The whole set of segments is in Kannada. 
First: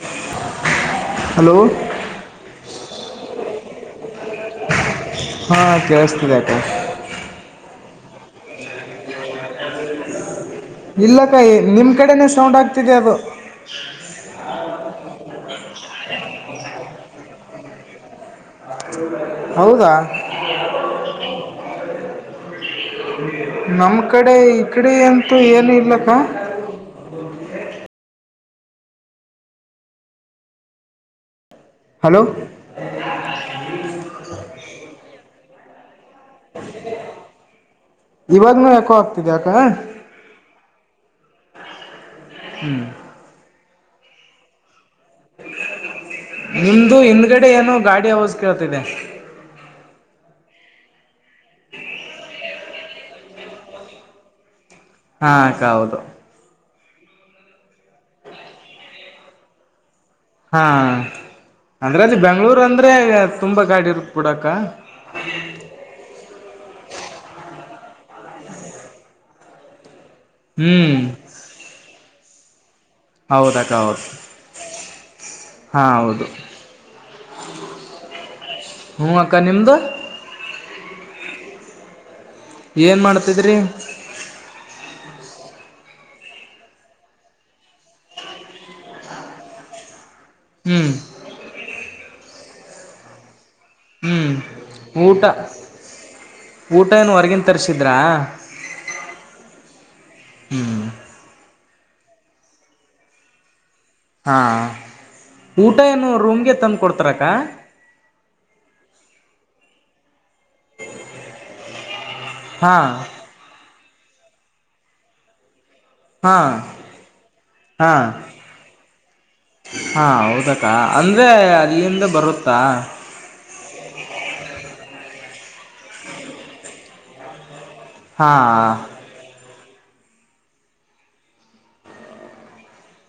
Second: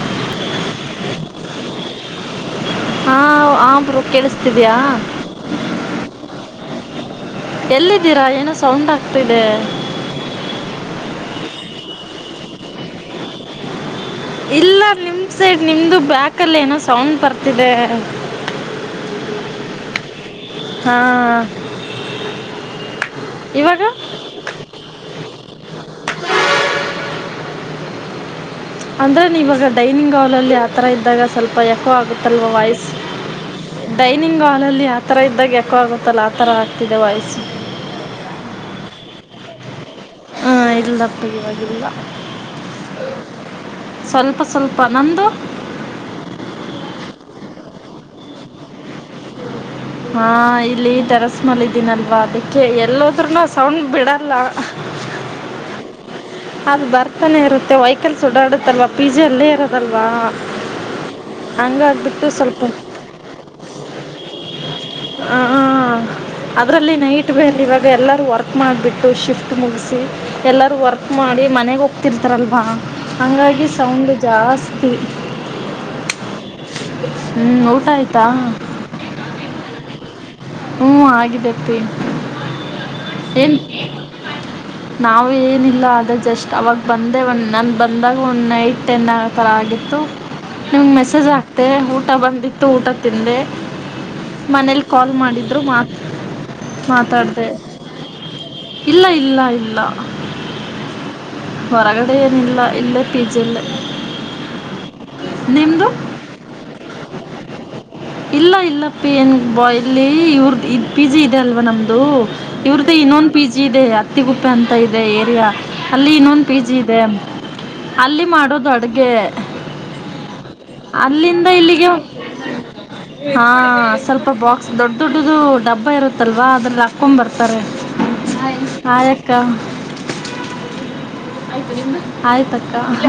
[inaudible] ಹಲೋ ಹಾ ಆರು ಕೇಳಿಸತಿದ್ಯಾ ಹಾ ಕೇಳಸ್ತದೆ ಅಕ ಎಲ್ಲಿದ್ದೀರಾ ಏನೋ ಸೌಂಡ್ ಆಗ್ತಿದೆ ಇಲ್ಲ ಕಾಯಿ ನಿಮ್ ಕಡೆನೆೇ ಸೌಂಡ್ ಆಗ್ತಿದೆ ಅದು ಇಲ್ಲ ನಿಮ್ಮ ಸೈಡ್ ನಿಮ್ಮದು ಬ್ಯಾಕಲ್ಲಿ ಏನೋ ಸೌಂಡ್ ಬರ್ತಿದೆ ಹೌದಾ [inaudible] ಹಾ [inaudible] ಇವಾಗ ನಮ್ಮ ಕಡೆ ಈ ಕಡೆ ಅಂತೂ ಏನು ಇಲ್ಲಕ್ಕ ಹ್ಮ ಅಂದ್ರೆ ನೀವಾಗ ಡೈನಿಂಗ್ ಹಾಲ್ ಅಲ್ಲಿ ಆತರ ಇದ್ದಾಗ ಸ್ವಲ್ಪ ಎಕೋ ಹಲೋ ಆಗುತ್ತಲ್ವ ವಾಯ್ಸ್ ಡೈನಿಂಗ್ ಹಾಲಲ್ಲಿ ಆಥರ ಇದ್ದಾಗ ಎ ಚಕ್ಕಾಗುತ್ತಲ್ಲ ಆ ಥರ ಆಾಗ್ತಿದೆ ವಯಸ ಇವಾಗನುೂ ಯಾಕೋ ಆಗ್ತಿದೆ ಯಕ ಹಾ ಇಲ್ಲ ಪರಿವಾಗಿವಾಗಿಲ್ಲ ಹ್ಮ್ ಸ್ವಲ್ಪ ಸ್ವಲ್ಪ ನಂದು ನಿಮ್ದು ಹಿಂದ್ಗಡೆ ಏನುೋ ಗಾಡಿ ಅವಾಜ ಕೇಳ್ತಿದೆ ಹ ಹಾ ಇಲ್ಲಿ ಟರಸ್ ಮಲ್ ಇದೀನಲ್ವಾ ಅದಕ್ಕೆ ಎಲ್ಲಾದ್ೂನು ಸೌಂಡ್ ಬಿಡಲ್ಲ ಹಾ ಕೌದು ಅದು್ ಬರ್ತಾನೆ ಇರುತ್ತೆ ವೈಕಲ್ಸ್ ಓಡಾಡುತ್ತಲ್ವಾ ಪಿಜೆ ಅಲ್ಲೇ ಇರೋದಲ್ಲ ಹಾ ಅಂದ್ರೆ ಅಲ್ಲಿ ಹಂಗಾಗ್ಬಿಟ್ಟು ಬೆಂಗಗಳೂರ್ ಸ್ವಲ್ಪ ಅಂದ್ರೆ ತುಂಬಾ ಗಾಡಿ ಇರುತ್ ಪುಡಕ್ಕ [inaudible] ಅದರಲ್ಲಿ ನೈಟ್ ಬೇಲೆ ಇವಾಗ ಎಲ್ಲರೂ ವರ್ಕ್ ಮಾಡಿಬಿಟ್ಟು ಶಿಫ್ಟ್ ಮುಗಿಸಿ ಹ್ಮ್ ನೋ ಮನೆಾಗೋಗ್ತಿರ್ತಾರಲ್ವಾ ಹಂಗಾಗಿ ಹೌದಕ್ಕ ಹೌದು ಸೌಂಡ್ ಜಾಸ್ತಿ ಹಾ ಹೌದು [inaudible] ಹ್ಮ್ ಊಟ ಆಯ್ತಾ [inaudible] ಹ್ಞೂ ಅಕ್ಕ ನಿಮ್ಮದು ಹ್ಮ ಆಗಿದ್ದೇತಿ ಏನ್ ಮಾಡ್ತಿದ್ರಿ ನಾವು ಏನಿಲ್ಲ ಆದರೆ ಜಸ್ಟ್ ಅವಾಗ ಬಂದೆ ಒಂದು ನಾನು ಬಂದಾಗ ಒಂದು ನೈಟ್ ಟೆನ್ ಆ ಥರ ಆಗಿತ್ತು ಹ್ಞೂ ನಿಮ್ಗೆ ಮೆಸೇಜ್ ಆಗ್ತೆ ಊಟ ಬಂದಿತ್ತು ಊಟ ತಿಂದೆ ಹ್ಞೂ ಮನೇಲಿ ಕಾಲ್ ಊಟ ಮಾಡಿದ್ರು ಮಾತ್ ಊಟ ಏನು ಹೊರಗಿನ ಮಾತಾಡಿದೆ ತರಿಸಿದ್ರಾ ಇಲ್ಲ ಇಲ್ಲ ಇಲ್ಲ ಹ್ಮ್ ಹೊರಗಡೆ ಏನ ಇಲ್ಲ ಇಲ್ಲ ಪೀಜ ಇಲ್ಲ ಹಾ ಊಟ ಏನು ರೂಮ್ಗೆ ತಂದು ಕೊಡ್ತಾರಕ್ಕ ಇಲ್ಲ ಇಲ್ಲ ಪೇನ್ ಬ ಇಲ್ಲಿ ಇವ್ರದ ಇ ಪಿಜಿ ಇದೆ ಅಲ್ವಾ ನಮ್ದು ಹಾ ಇವ್ರ್ದ ಇನ್ನೊಂದು ಪಿ ಜಿ ಇದೆ ಅತ್ತಿಗುಪ್ಪೆ ಅಂತ ಇದೆ ಏರಿಯಾ ಅಲ್ಲಿ ಹಾ ಇನ್ನೊಂದು ಪಿ ಜಿ ಇದೆ ಹಾ ಅಲ್ಲಿ ಮಾಡೋದು ಅಡ್ಗೆ ಹಾ ಹೌದಕ್ಕ ಅಂದ್ರೆ ಅದಿಂದ ಬರುತ್ತಾ ಹಾ ಸ್ವಲ್ಪ ಬಾಕ್ಸ್ ದೊಡ್ದು ದು ಡಬ್ಬ ಇರುತ್ತಲ್ವಾ ಅದ್ರಲ್ಲಿ ಹಾಕೊಂಡ್ ಬರ್ತಾರೆ ಹಾ ಹೈ ಹೈಯಕ್ಕ [inaudible] ಆಯ್ತಕ್ಕ ಹ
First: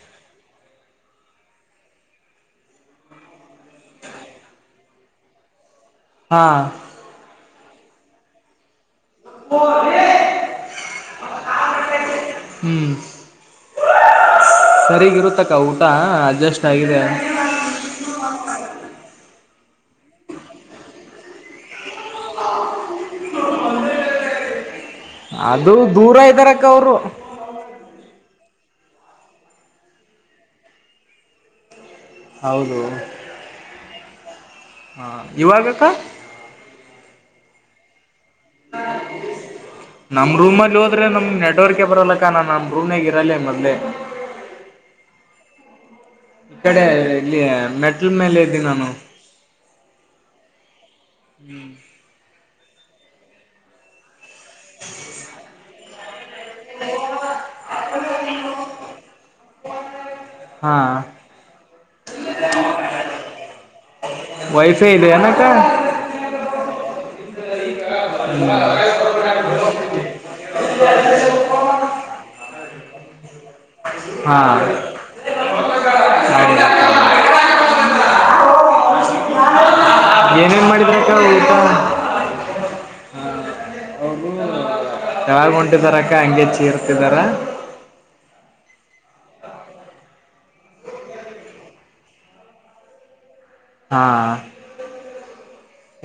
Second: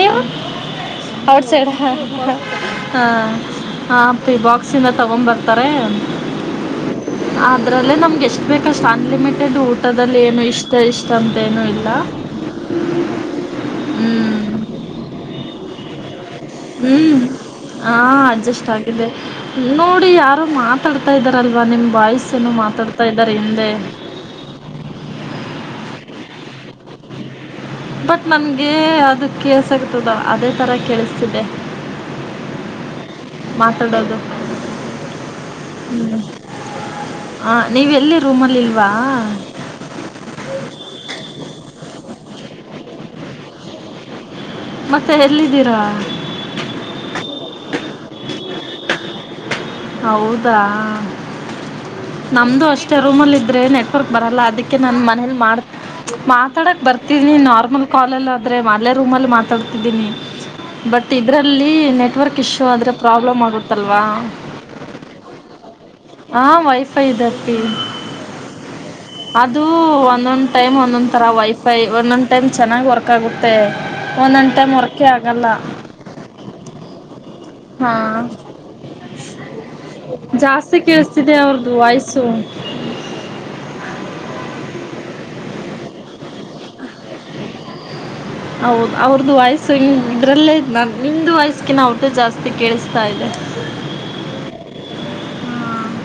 ನೀವು ಔಟ್ ಸೈಡ್ ಹಾ ಹಾ ಪಿ ಬಾಕ್ಸಂದ ತಗೊಂಡ್ ಬರ್ತಾರೆ ಹಾ ಅದ್ರಲ್ಲೇ ನಮ್ಗೆ ಎಷ್ಟ್ ಬೇಕಷ್ಟ ಅನ್ಲಿಮಿಟೆಡ್ ಊಟದಲ್ಲಿ ಏನು ಇಷ್ಟ ಇಷ್ಟ ಅಂತೇನೂ ಇಲ್ಲ ಹ್ಮ್ ಹ್ಮ್ ತ ಊಟ ಅಲ್ಲಿ ಹ್ಮ್ ಹ ಅಡ್ಜಸ್ ಆಗಿದೆ ನೋಡಿ ಯಾರೋ ಮಾತಾಡ್ತಾ ಇದಿದಾರಲ್ವಾ ನಿಮ್ಮ ಬಾಯ್ಸನು ಮಾತಾಡ್ತಾ ಇದಾರೆ ಹಿಂದೆ ಹ್ಮ ಅದು ದೂರ ಇದ್ದಾರಕ್ಕ ಅವರು ಬಟ್ ನನ್ಗೆ ಅದ ಕೇಳ್ಸ ಆಗತದ ಅದೇ ತರ ಕೇಳಿಸ್ತಿದ್ದೆ ಹೌದು ಹಾ ಇವಾಗಕ್ಕ ಹ ನೀವ ಎಲ್ಲಿ [inaudible] ನಮ ರೂಮ್ಲ್ಲಿ ಹೋದ್ರೆ ನಮ್ ನೆಟ್ವರ್ಕ್ ಬರಲ್ಲ ಕಣ ನಮ ರೂಮನಾಗಯಿರಲ್ಲೆ ಮಡ್ಲೆ ಮತ್ತೆ ಎಲ್ಲಿದ್ದೀರಾ ಇಕಡೆ ಇಲ್ಲಿ ಮೆಟಲ್ ಮೇಲೆ ಇದ್ದ ನಾನು ಹೌದಾ [inaudible] ನಮ್ದು ಅಷ್ಟೇ ರೂಮಲ್ಲಿ ಇದ್ರೆ ನೆಟ್ವರ್ಕ್ ಬರಲ್ಲ ಅದಕ್ಕೆ ನಾನ ಮನೇಲಿ ಮಾಡ್ತ ಮಾತಾಡಕ್ ಬರ್ತೀನಿ ನಾರ್ಮಲ್ ಕಾಲಲ್ಲಾದ್ರರೆ ಮಲೆೇ ರೂಮಲ್ಲಿ ಮಾತಾಡ್ತಿದ್ದೀನಿ ಹಾ ಬಟ್ ಇದ್ರಲ್ಲಿ ನೆಟ್ವರ್ಕ್ ಇಶ್ಯೂ ಆದ್ರೆ ಪ್ರಾಬ್ಲಮ್ ಆಗುತ್ತಲ್ವಾ ಪೇವ್ಯಿದೆನಕ್ಕ ಹಾ ವೈಫೈ ಇದೆ ಅಪ್ಪಿ ಹ್ಮ [unintelligible] ಅದು ಒಂದೊಂದ್ ಟೈಮ್ ಒಂದೊಂದ್ ತರ ವೈಫೈ ಒಂದೊಂದ್ ಟೈಮ್ ಚೆನ್ನಾಗ್ ವರ್ಕ್ ಮತ್ತೆ ಹಾ ಒಂದ್ಂಟೆ ಮರಕೆ ಆಗಲ್ಲ ಹೌದಾ ಹಾ ಏನೇನ್ ಜಾಸ್ತಿ ಮಾಡಿದ್ರಕ್ಕ ಕೇಳಸ್ತಿದೆ ಊಟ ಅವ್ರ್ದು ವಯಸ್ಸು ತಲಗ ಹೊಂಟಿದಾರ ಅಕ್ಕ ಹಂಗೆ ಚಿರರ್ತಿದಾರ [unintelligible] ಹೌದು ಅವ್ರ್ದ ವಯ್ಸು ಇದ್ರಲ್ಲೇ ಇದ್ ನ ನಿಮ್ದ ವಯಸ್ಸಕಿಿನ ಟು ಜಾಸ್ತಿ ಕೇಳಿಸ್ತಾ ಇದೆ ಹಾ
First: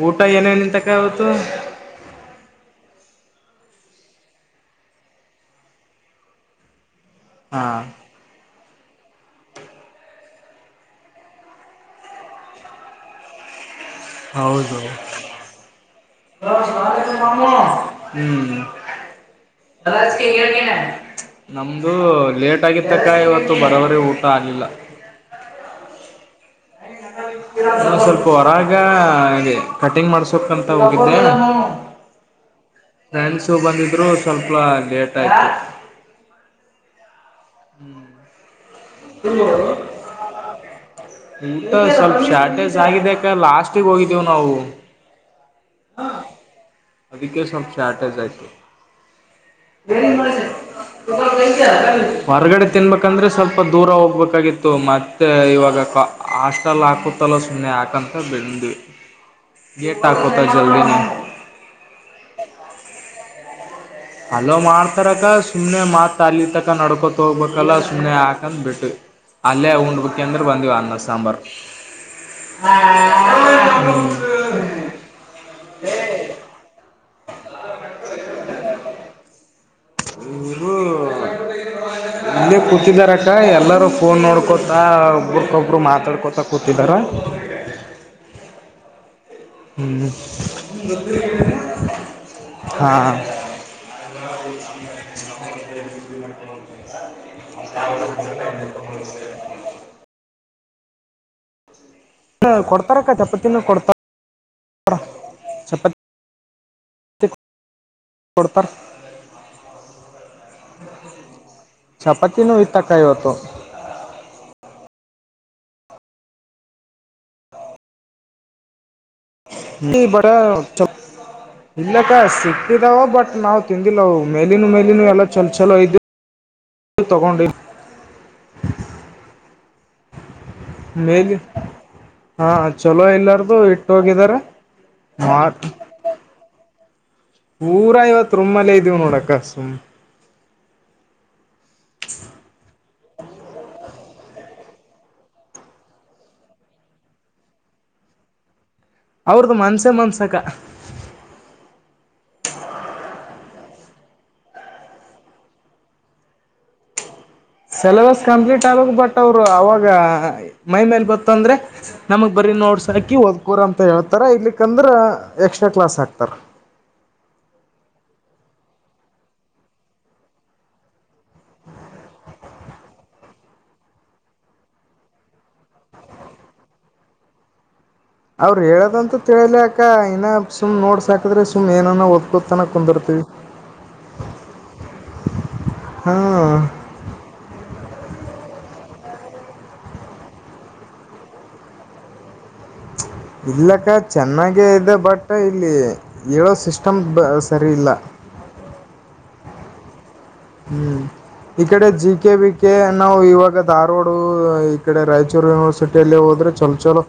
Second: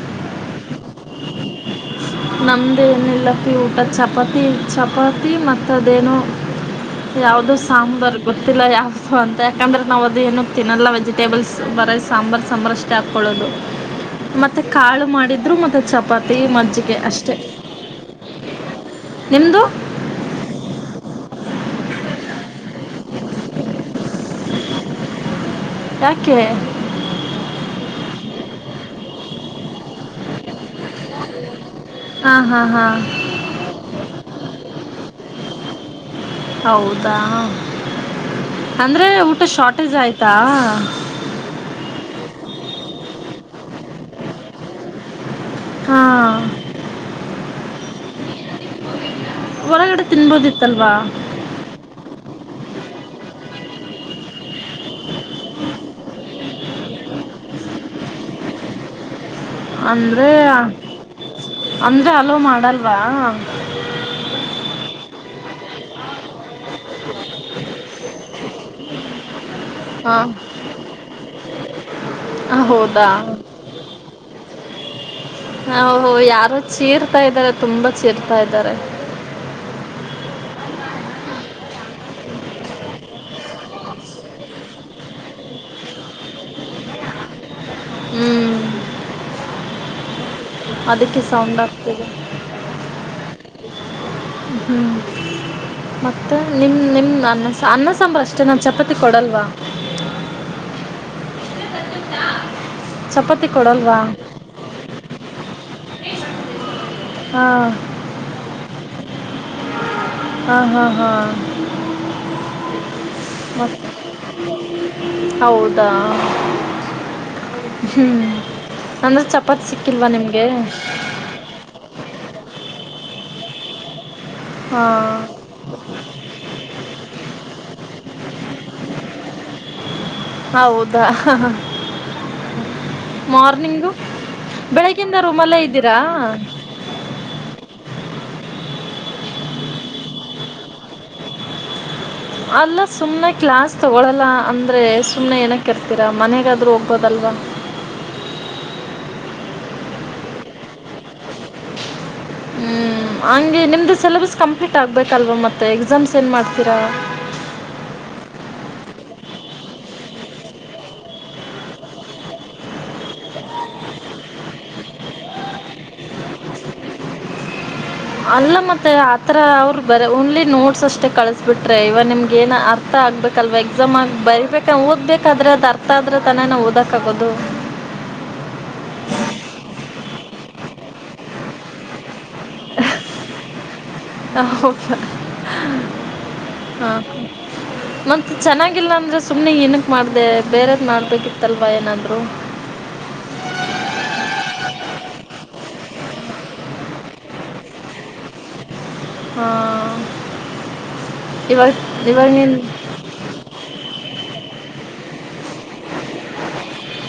ಊಟ ಏನೇನಂತಕ್ಕ ಆವತ್ತು ನಮ್ದೇ ಏನಿಲ್ಲಪ್ಪಿ ಊಟ ಚಪಾತಿ ಚಪಾತಿ ಮತ್ತದೇನೋ ಯಾವುದೋ ಹಾ ಸಾಂಬಾರ್ ಬ ತ್ತಿಲ್ಲ ಯಾವವುದುೋ ಅಂತ ಯಾಕಂದ್ರೆ ನಾವು ಅದು ಏನ ತಿನ್ನಲ್ಲ ವೆಜಿಟೇಬಲ್ಸ್ ಬರೋ ಸಾಂಬಾರು ಸಾಂಬಾರು ಅಷ್ಟೇ ಹಾಕ್ಕೊಳ್ಳೋದು ಮತ್ತೆ ಹೌದು ಕಾಳು ಮಾಡಿದ್ರು ಮತ್ತೆ ಚಪಾತಿ ಮಜ್ಜಿಗೆ [unintelligible] ಅಷ್ಟೇ ನಿಮ್ಮದು ನಮ್ದು ಲೇಟ್ ಆಗಿತಕ್ಕ ಇವತ್ತು ಬರಬರಿ ಊಟ ಆಗ್ಲಿಲ್ಲ ಕ್ಕೆ ನ ಸ್ವಲ್ಪ ಹೊರಗ ಕಟಿಂಗ್ ಮಾಡ್ಸಕ್ಂತ ಹೋಗಿದ್ದೆ ಹಾ ಫ್ರೆಂಡ್ಶಿಪ್ ಬಂದಿದ್ರು ಸ್ವಲ್ಪ ಲೇಟ್ ಆಯ್ತು ಹೌದಾ ಹ್ಮ್ ಅಂದರೆ ಊಟ ಶಾರ್ಟೇಜ್ ಆಯಿತಾ ಊಟ ಸ್ವಲ್ಪ ಶಾರ್ಟೇಜ್ ಆಗಿದೆಕ ಲಾಸ್ಟ್ ಹೋಗಿದ್ದೇವು ನಾವು ಹಾ ಅಕೆ ಸಮಕ್ಷ ಆಟ ಜಾಯ ಹೊರಗಡೆ ತಿನ್ಬೋದಿತ್ತಲ್ವಾ ವರ್ಗಡೆ ತನ್ ಬಕ್ಕ ಯಾಕಂದ್ರೆ ಸ್ವಲ್ಪ ದೂರ ಹೋಗ್ಬೇಕಾಗಿತ್ತು ಮತ್ತೆ ಇವಾಗ ಹಾಸ್ಟೆಲ್ ಹಾಕುತ್ತಲ್ಲ ಸುಮ್ಮನೆ ಹಾಕಂದ ಅಂತ ಬೆಂದು ಏಟ್ ಅಂದರೆ ಹಾಕೋತಾ ಜಲ್ದಿನ ಅಂದರೆ ಅಲೋ ಮಾಡಲ್ವಾ ಅಲೋ ಮಾಡ್ತಾರಕ್ಕ ಸುಮ್ನೆ ಮಾತ್ ಅಲತ ಅ ನಡ್ಕೊತ ಹೋಗ್ಬೇಕಲ್ಲ ಸುಮ್ನೆ ಹಾಕಂದ್ ಬಿಟ್ಟು ಅಲ್ಲೇ ಉಂಡ್ ಬುಕ್ಕಿ ಅಂದ್ರೆ ಬಂದವ ಅನ್ನ ಸಾಂಬಾರ್ ಹ ಹೌದಾ ಹ ಹ ಯಾರಚ್ಚಿ ಇತಾ ಇದ್ದಾರೆ ತುಂಬಾ ಸೇರ್ತಾ ಇದ್ದಾರೆ ಇವರು [unintelligible] [unintelligible] ಇಲ್ಲೇ ಕೂತಿದಾರ ಅಕ್ಕ ಎಲ್ಲರೂ ಫೋನ್ ನೋಡ್ಕೊತ ಒಬ್ರಕೊಬ್ರು ಮಾತಾಡ್ಕೊತ ಕೂತಿದಾರ ಹ್ಮ್ ಹ್ಮ್ ಅದಕ್ಕೆ ಸೌಂಡ್ ಆಗ್ತದೆ ಹಾ ಹ್ಮ್ ಮತ್ತೆ ನಿಮ್ ನಿಮ್ ಅನ್ನ ಅನ್ನ ಸಾಂಬ ಅಷ್ಟೇ ನಾನು ಚಪಾತಿ ಕೊಡಲ್ವಾ ಕೊಡ್ತಾರಕ್ಕ ಚಪಾತಿ ಚಪಾತಿನ ಕೊಡ್ತ ಕೊಡಲ್ವಾ ಚಪಾತಿ ಹಾ ಹಡತ ಹಾ ಹಾ ಹಾ ಚಪಾತಿನ್ನು ವಿತ್ತ ಕೋತ ಮತ್ ಹೌದಾ ಹ್ಮ ಅಂದ್ರೆ ಚ ಬ ಚ ಇಲ್ಲಕ್ಕ ಸಿಕ್ಕಿದಾವ ಬಟ್ ನಾವ್ ತಿಂದಿಲ್ಲವು ಮೇಲಿನ ಹಾ ಮೇಲಿನ ಎಲ್ಲ ಚಲ ಚಲೋ ಇದ್ದ ತಗೊಂಡ ಹೌದಾ ಮೇಲಿ ಹಾ ಚಲೋ ಇಲ್ಲಾರ್ದು ಇಟ್ಟು ಮಾರ್ನಿಂಗು ಹೋಗಿದಾರ ಬೆಳ್ಳಿಗೆ ಇಂದ ರೂಮಲ್ಲೆ ಮಾಡ್ ಇದ್ದೀರಾ ಪೂರಾ ಇವತ್ತು ರುಮ್ನಲ್ಲೆ ಇದೀವ್ ನೋಡಕ್ಕ ಸುಮ್ ಅಲ್ಲ ಸುಮ್ನೆ ಕ್ಲಾಸ್ ತಗೊಳಲ್ಲ ಅಂದ್ರೆ ಸುಮ್ನೆ ಏನಕ್ ಇರ್ತೀರಾ ಮನೆಗಾದ್ರೂ ಹೋಗ್ಬೋದಲ್ಲ ಲ ಅವ್ರ್ದು ಮನ್ಸೆ ಮನ್ಸಕ ಹ್ಮ್ ಆನ್ ಗೆ ನಿಮ್ದು ಸಿಲೆಬಸ್ ಕಂಪ್ಲೀಟ್ ಆಗ್ಬೇಕಲ್ವಾ ಮತ್ತೆ ಎಕ್ಸಾಮ್ಸ್ ಏನ್ ಮಾಡ್ತೀರಾ ಸಿಲೆಬಸ್ ಕಂಪ್ಲೀಟ್ ಆಗಬೇಕ್ ಬಟ್ ಅವರು ಅವಾಗ ಮೈ ಮೇಲ್ ಬತ್ತು ಅಂದ್ರೆ ನಮಗ್ ಬರಿ ನೋಡ್ಸ್ ಹಾಕಿ ಒದ್ಕೋರಿ ಅಂತ ಹೇಳ್ತಾರ ಇಲಿಕ್ಕಂದ್ರ ಎಕ್ಸ್ಟ್ರಾ ಕ್ಲಾಸ್ ಹಾಕ್ತಾರ ಅನಿಂಟೆಲಿಜಬಲ್ ಅಲ್ಲ ಮತ್ತೆ ಆತರ ಅವರು ಬರಿ ಓನ್ಲಿ ನೋಟ್ಸ್ ಅಷ್ಟೇ ಕಳಿಸಬಿಟ್ರೆ ಇವ ನಿಮ್ಗೆ ಏನ ಅರ್ಥ ಆಗ್ ಹ್ಬೇಕಲ್ವಾ ಎಕ್ಸಾಮ್ ಆಗಿ ಬರಿಬೇಕ ಓದ್ಬೇಕಾದ್ರೆ ಅದ ಅರ್ಥ ಆದ್ರೆ ತನೆ ನಾವ್ ಓದಕ್ ಆಗೋದು ಅವ್ರ ಹೇಳದಂತ ತಿಳಲಿ ಅಕ್ಕ ಇನ ಸುಮ್ ನೋಡ್ಸಾಕದ್ರೆ ಸುಮ್ ಏನೆನೋ ಓದ್ತ ತನ ಕುಂದಿರ್ತೀವಿ ಹ ಹೋಕೆ ಹಾ ಮತ್ ಚೆನ್ನಾಗಿ ಗಿಲ್ಲ ಅಂದ್ರೆ ಸುಮ್ನೆ ಏನಕ್ ಮಾಡ್ದೆ ಬೇರೆದ್ ಮಾಡ್ಬೇಕಿತ್ತಲ್ವಾ ಏನಾದ್ರು ಇಲ್ಲಕ್ಕ ಚೆನ್ನಾಗೇ ಇದೆ ಬಟ್ ಇಲ್ಲಿ ಹೇಳೋ ಸಿಸ್ಟಮ್ ಬ ಸರಿ ಇಲ್ಲ ಹಾ ಹ್ಮ್ ಈ ಇವಾಗ ಕಡೆ ಜಿ ಇವಾಗ ಕೆ ವಿ ನೀನ್ ಕೆ ನಾವು ಇವಾಗ ಧಾರವಾಡು ಕಡೆ ರಾಯಚೂರು ಯೂನಿವರ್ಸಿಟಿಯಲ್ಲಿ ಹೋದ್ರೆ ಚಲ್ ಚಲೋ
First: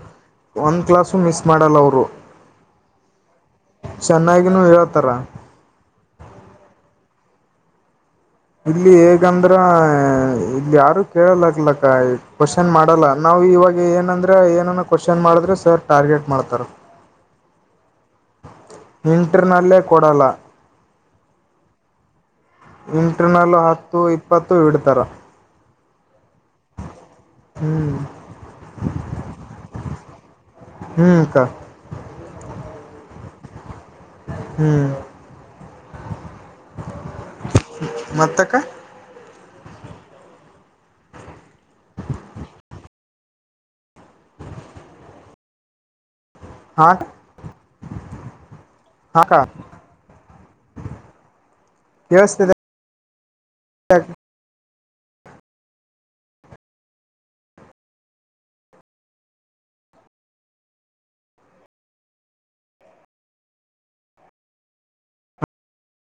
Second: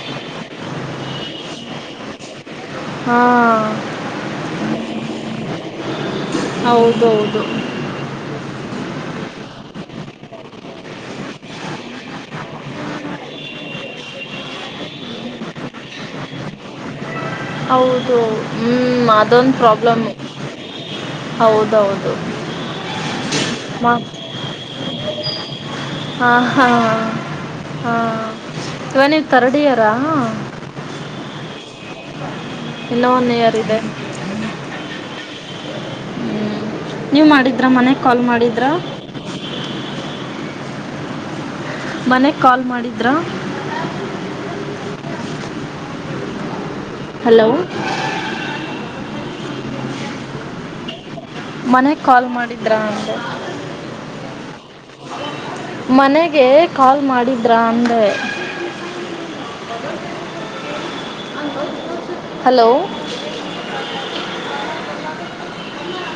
ಒಂದು ಕ್ಲಾಸು ಮಿಸ್ ಮಾಡಲ್ಲ ಅವರು ಹಾ ಚೆನ್ನಾಗಿನೂ ಹೇಳ್ತಾರ ಹೌದೌದು ದು [unintelligible] ಇಲ್ಲಿ ಹೇಗಂದ್ರ ಇಲ್ಲಿ ಯಾರು ಕೇಳಲಗ್ಲಕ್ಕ ಕ್ವಶನ್ ಮಾಡಲ್ಲ ನಾವ್ ಇವಾಗ ಏನಂದ್ರೆ ಏನನ ಕ್ವಶನ್ ಮಾಡಿದ್ರೆ ಸರ್ ಟಾರ್ಗೆಟ್ ಮಾಡ್ತಾರ ಹೌದು ಹ್ಮ್ ಅದೊಂದು ಇಂಟರ್ನಲ್ಲೇ ಪ್ರಾಬ್ಲಮ್ ಕೊಡಲ್ಲ ಹೌದೌದು ಇಂಟರ್ನಲ್ ಹತ್ತು ಮ ಇಪ್ಪತ್ತು ಇಡ್ತಾರ ಹಾ ಹಾ ಹಾ ಹ್ಮ್ ಇವ ನೀವ್ ತರ್ಡ್ ಇಯರ ಹ್ಮ್ ಅಕ್ಕ ಇನ್ನ ಒನ್ ಇಯಾರಿದೆ ಹ್ಮ್ ಹ್ಮ್ ನೀವ್ ಮಾಡಿದ್ರ ಮನೆಗ್ ಕಾಲ್ ಮತ್ತಕ್ಕ ಮಾಡಿದ್ರ ಮನೆಗೆ ಕಾಲ್ ಮಾಡಿದ್ರಾ ಹಾ ಹಲೋ ಅಕ್ಕ ಮನೆಗ್ ಕಾಲ್ ಮಾಡಿದ್ರ ಅಂದೆ ಕ್ [unintelligible] ಮನೆಗೆ ಕಾಲ್ ಮಾಡಿದ್ರಾ ಅಂದೆ ಅನಿಂಟೆಲಿಜಬಲ್ [unintelligible] ಹಲೋ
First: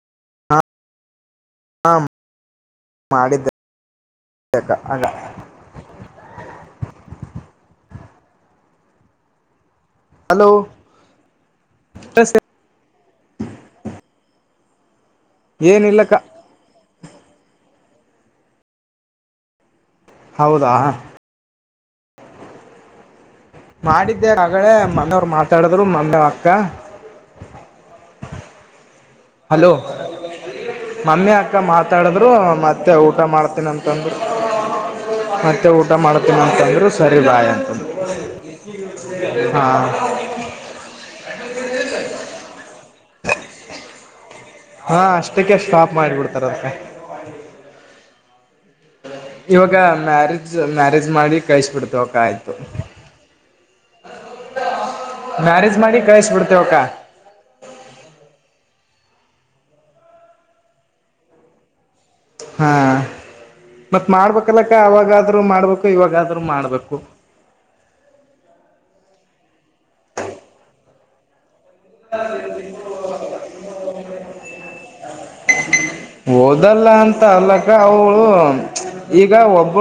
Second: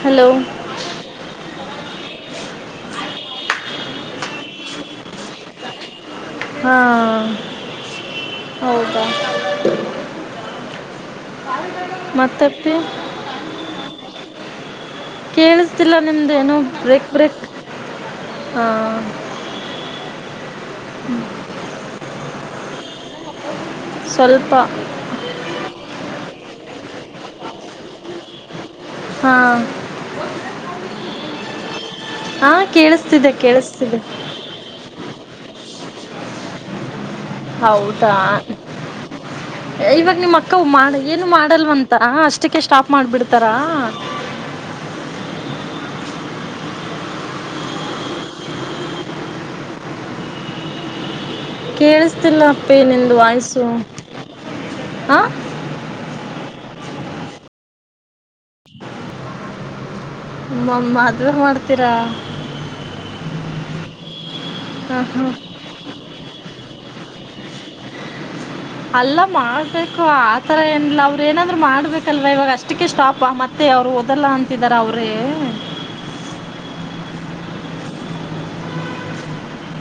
ಹಲೋ ಹಾ ಮಾಡಿದ್ದೆ ಅಕ ಆಗ ಹಾ ಹೌದಾ ಹಲೋ ಮತ್ತೆ ಪಿ ಕೇಳಿಸ್ತಿಲ್ಲ ಏನಿಲ್ಲಕ್ಕ ನಿಮ್ದೇನು ಬ್ರೇಕ್ ಬ್ರೇಕ್ ಹಾ ಹೌದಾ ಮಾಡಿದ್ದೆ ಸ್ವಲ್ಪ ಆದ್ರೆ ಮನೆಯವ್ರು ಮಾತಾಡಿದ್ರು ಮಮಿ ಅಕ್ಕ ಅನಿಂಟೆಲಿಜಬಲ್ [unintelligible] ಹಾಂ ಹಲೋ ಮಮ್ಮಿ ಅಕ್ಕ ಮತ್ ಮಾತಾಡಿದ್ರು ಹಾಂ ಮತ್ತೆ ಊಟ ಕೇಳಿಸ್ತಿದೆ ಮಾಡ್ತೇನ ಕೇಳಿಸ್ತಿದೆ ಅಂತಂದ್ರರು ಮತ್ತೆ ಊಟ ಮಾಡತೀನ ಅಂತಂದ್ರ ಹೌದಾ ಹಾ ಇವಾಗ ನಿಮ್ಮ್ ಅಕ್ಕವು ಮಾಡ ಏನು ಮಾಡ ಮಾಡಲ್ವಂತ ಅಷ್ಟಕ್ಕೆ ಸ್ಟಾಪ್ ಮಾಡ್ಬಿಡ್ತಾರಾ ಹಾ ಅಷ್ಟಕ್ಕೆ ಸ್ಟಾಪ್ ಮಾಡಿಬಿಡ್ತಾರ ಅದಕ್ಕೆ ಇವಾಗ ಮ್ಯಾರೇಜ್ ಮ್ಯಾರೇಜ್ ಮಾಡಿ ಕಳಿಸ್ಬಿಡ್ತೇವಕ್ಕ ಕೇಳಿಸ್ತಿಲ್ಲ ಆಯ್ತು ಅಪ್ಪೇ ನಿಂದು ವಾಯ್ಸು ಹಾ ಮ್ಯಾರೇಜ್ ಮಾಡಿ ಕಳ್ಸ್ ಬಿಿಡ್ತವಕ್ಕಾ [inaudible] ಮ್ಮ ಅದು ಮಾಡ್ತೀರಾ ಹಾ ಮತ್ ಮಾಡ್ಬೇಕಲ್ಲಕ್ಕ ಹಾಂ ಹಾಂ ಅವಾಗಾದ್ರೂ ಮಾಡ್ಬೇಕು ಇವಾಗಾದ್ರೂ ಮಾಡ್ಬೇಕು ಅಲ್ಲ ಮಾಡ್ಬೇಕು ಆತರ ಏನಿಲ್ಲ ಅವ್ರ ಏನಾದ್ರು ಮಾಡ್ಬೇಕಲ್ವಾ ಇವಾಗ ಅಷ್ಟಕ್ಕೆ ಸ್ಟಾಪ್ ಮತ್ತೆ ಮತ್ತೆ ಅವ್ರು ಓದಲ್ಲ ಅಂತಿದಾರ ಅವ್ರೇ ಹಓದಲ್ಲ ಅಂತ ಅಲಕ್ಕ ಅವಳು ಈಗ ಒಬ್ಬ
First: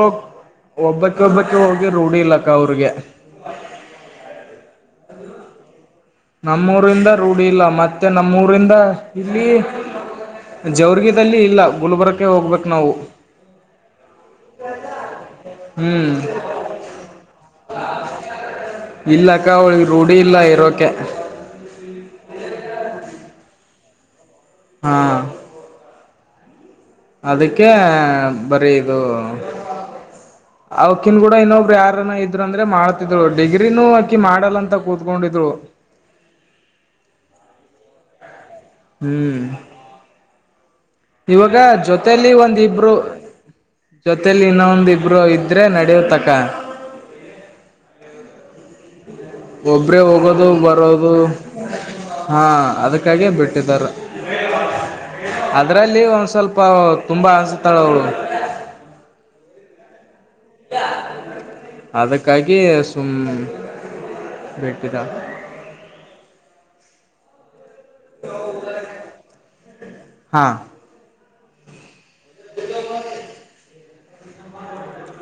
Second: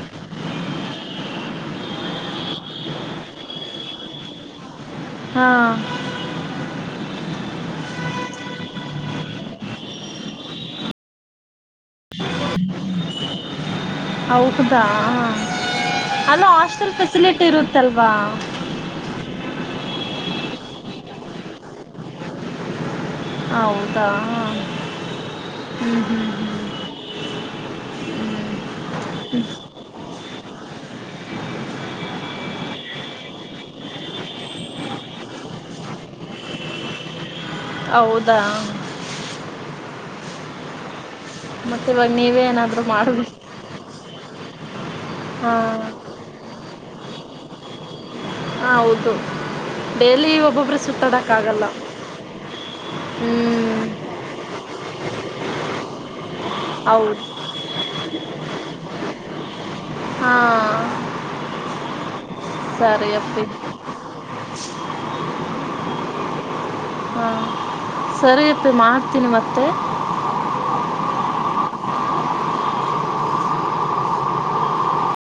ಒಬ್ಬಕ್ಕ ಒಬ್ಬಕ್ ಹೋಗಿ ರೂಢಿ ಇಲಕ್ಕ ಅವ್ರಿಗೆ [inaudible] ಹಾ ನಮ್ಮೂರಿಂದ ರೂಢಿ ಇಲ್ಲ ಮತ್ತೆ ನಮ್ಮೂರಿಂದ ಇಲ್ಲಿ [inaudible] ಜವರ್ಗಲ್ಲಿ ಇಲ್ಲ ಗುಲ್ಬರ್ಕ್ಕೆ ಹೋಗ್ಬೇಕು ನಾವು [inaudible] ಹೌದಾ ಹ್ಮ್ [inaudible] ಅಲ್ಲ ಹಾಸ್ಟೆಲ್ ಫೆಸಿಲಿಟಿ ಇರುತ್ತಲ್ವಾ ಇಲ್ಲಕ್ಕ ಅವಳಿ ರೂಢಿ ಇಲ್ಲ ಇರೋಕೆ ಹ್ಮ [unintelligible] ಹೌದಾ ಹಾ ಹ್ಮ್ ಹ್ಮ್ ಹ್ಮ್ ಅದಕ್ಕೆ ಬರೀ ಇದು ಅವಕಿನ್ ಕೂಡ ಇನ್ನೊಬ್ರು ಯಾರನ ಇದ್ರರು ಅಂದ್ರೆ ಮಾಡತ ಇದ್ರು ಡಿಗ್ರಿನೂ ಅಕಿ ಮಾಡಲ್ಲ ಅಂತ ಕೂತ್ಕೊಂಡಿದ್ರು [inaudible] ಹೌದಾ ಹ್ಮ್ ಇವಾಗ ಮತ್ತೆ ಇವಾಗ ಜೊತಲಿ ನೀವೇ ಏನಾದರೂ ಒಂದಿಬ್ರು ಮಾಡಬೇಕು ಜೊತೇಲಿ ಇನ್ನೊಂದ ಇಬ್ರು ಇದ್ರೆ ಹಾಂ ನಡ್ಯತಕ್ಕ ಹೌದು ಒಬ್ಬರೇ ಡೈಲಿ ಹೋಗೋದು ಒಬ್ಬೊಬ್ರು ಬರೋದು ಸುತ್ತಾಡೋಕ್ಕಾಗಲ್ಲ ಹಾ ಅದಕ್ಕಾಗ ಹ್ಞೂ ಬಿಟ್ಟಿದಾರ ಅದ್ರಲ್ಲಿ ಒಂದ್ ಸ್ವಲ್ಪ ಅಪ್ಪ ಹೌದು ತುಂಬಾ ಅನಸುತ್ತಾಳೆ ಅವಳು ಹಾಂ ಅದಕ್ಕೆ [inaudible] ಅಧಿಕಾರಿ ಸರಿ ಸುಮ್ನೆ ಅಪ್ಪಿ ಭಟ್ಟರ ಹಾ ಸರಿಯಪ್ಪೆ ಮಾಡ್ತೀನಿ ಮತ್ತೆ ಹಾ [inaudible]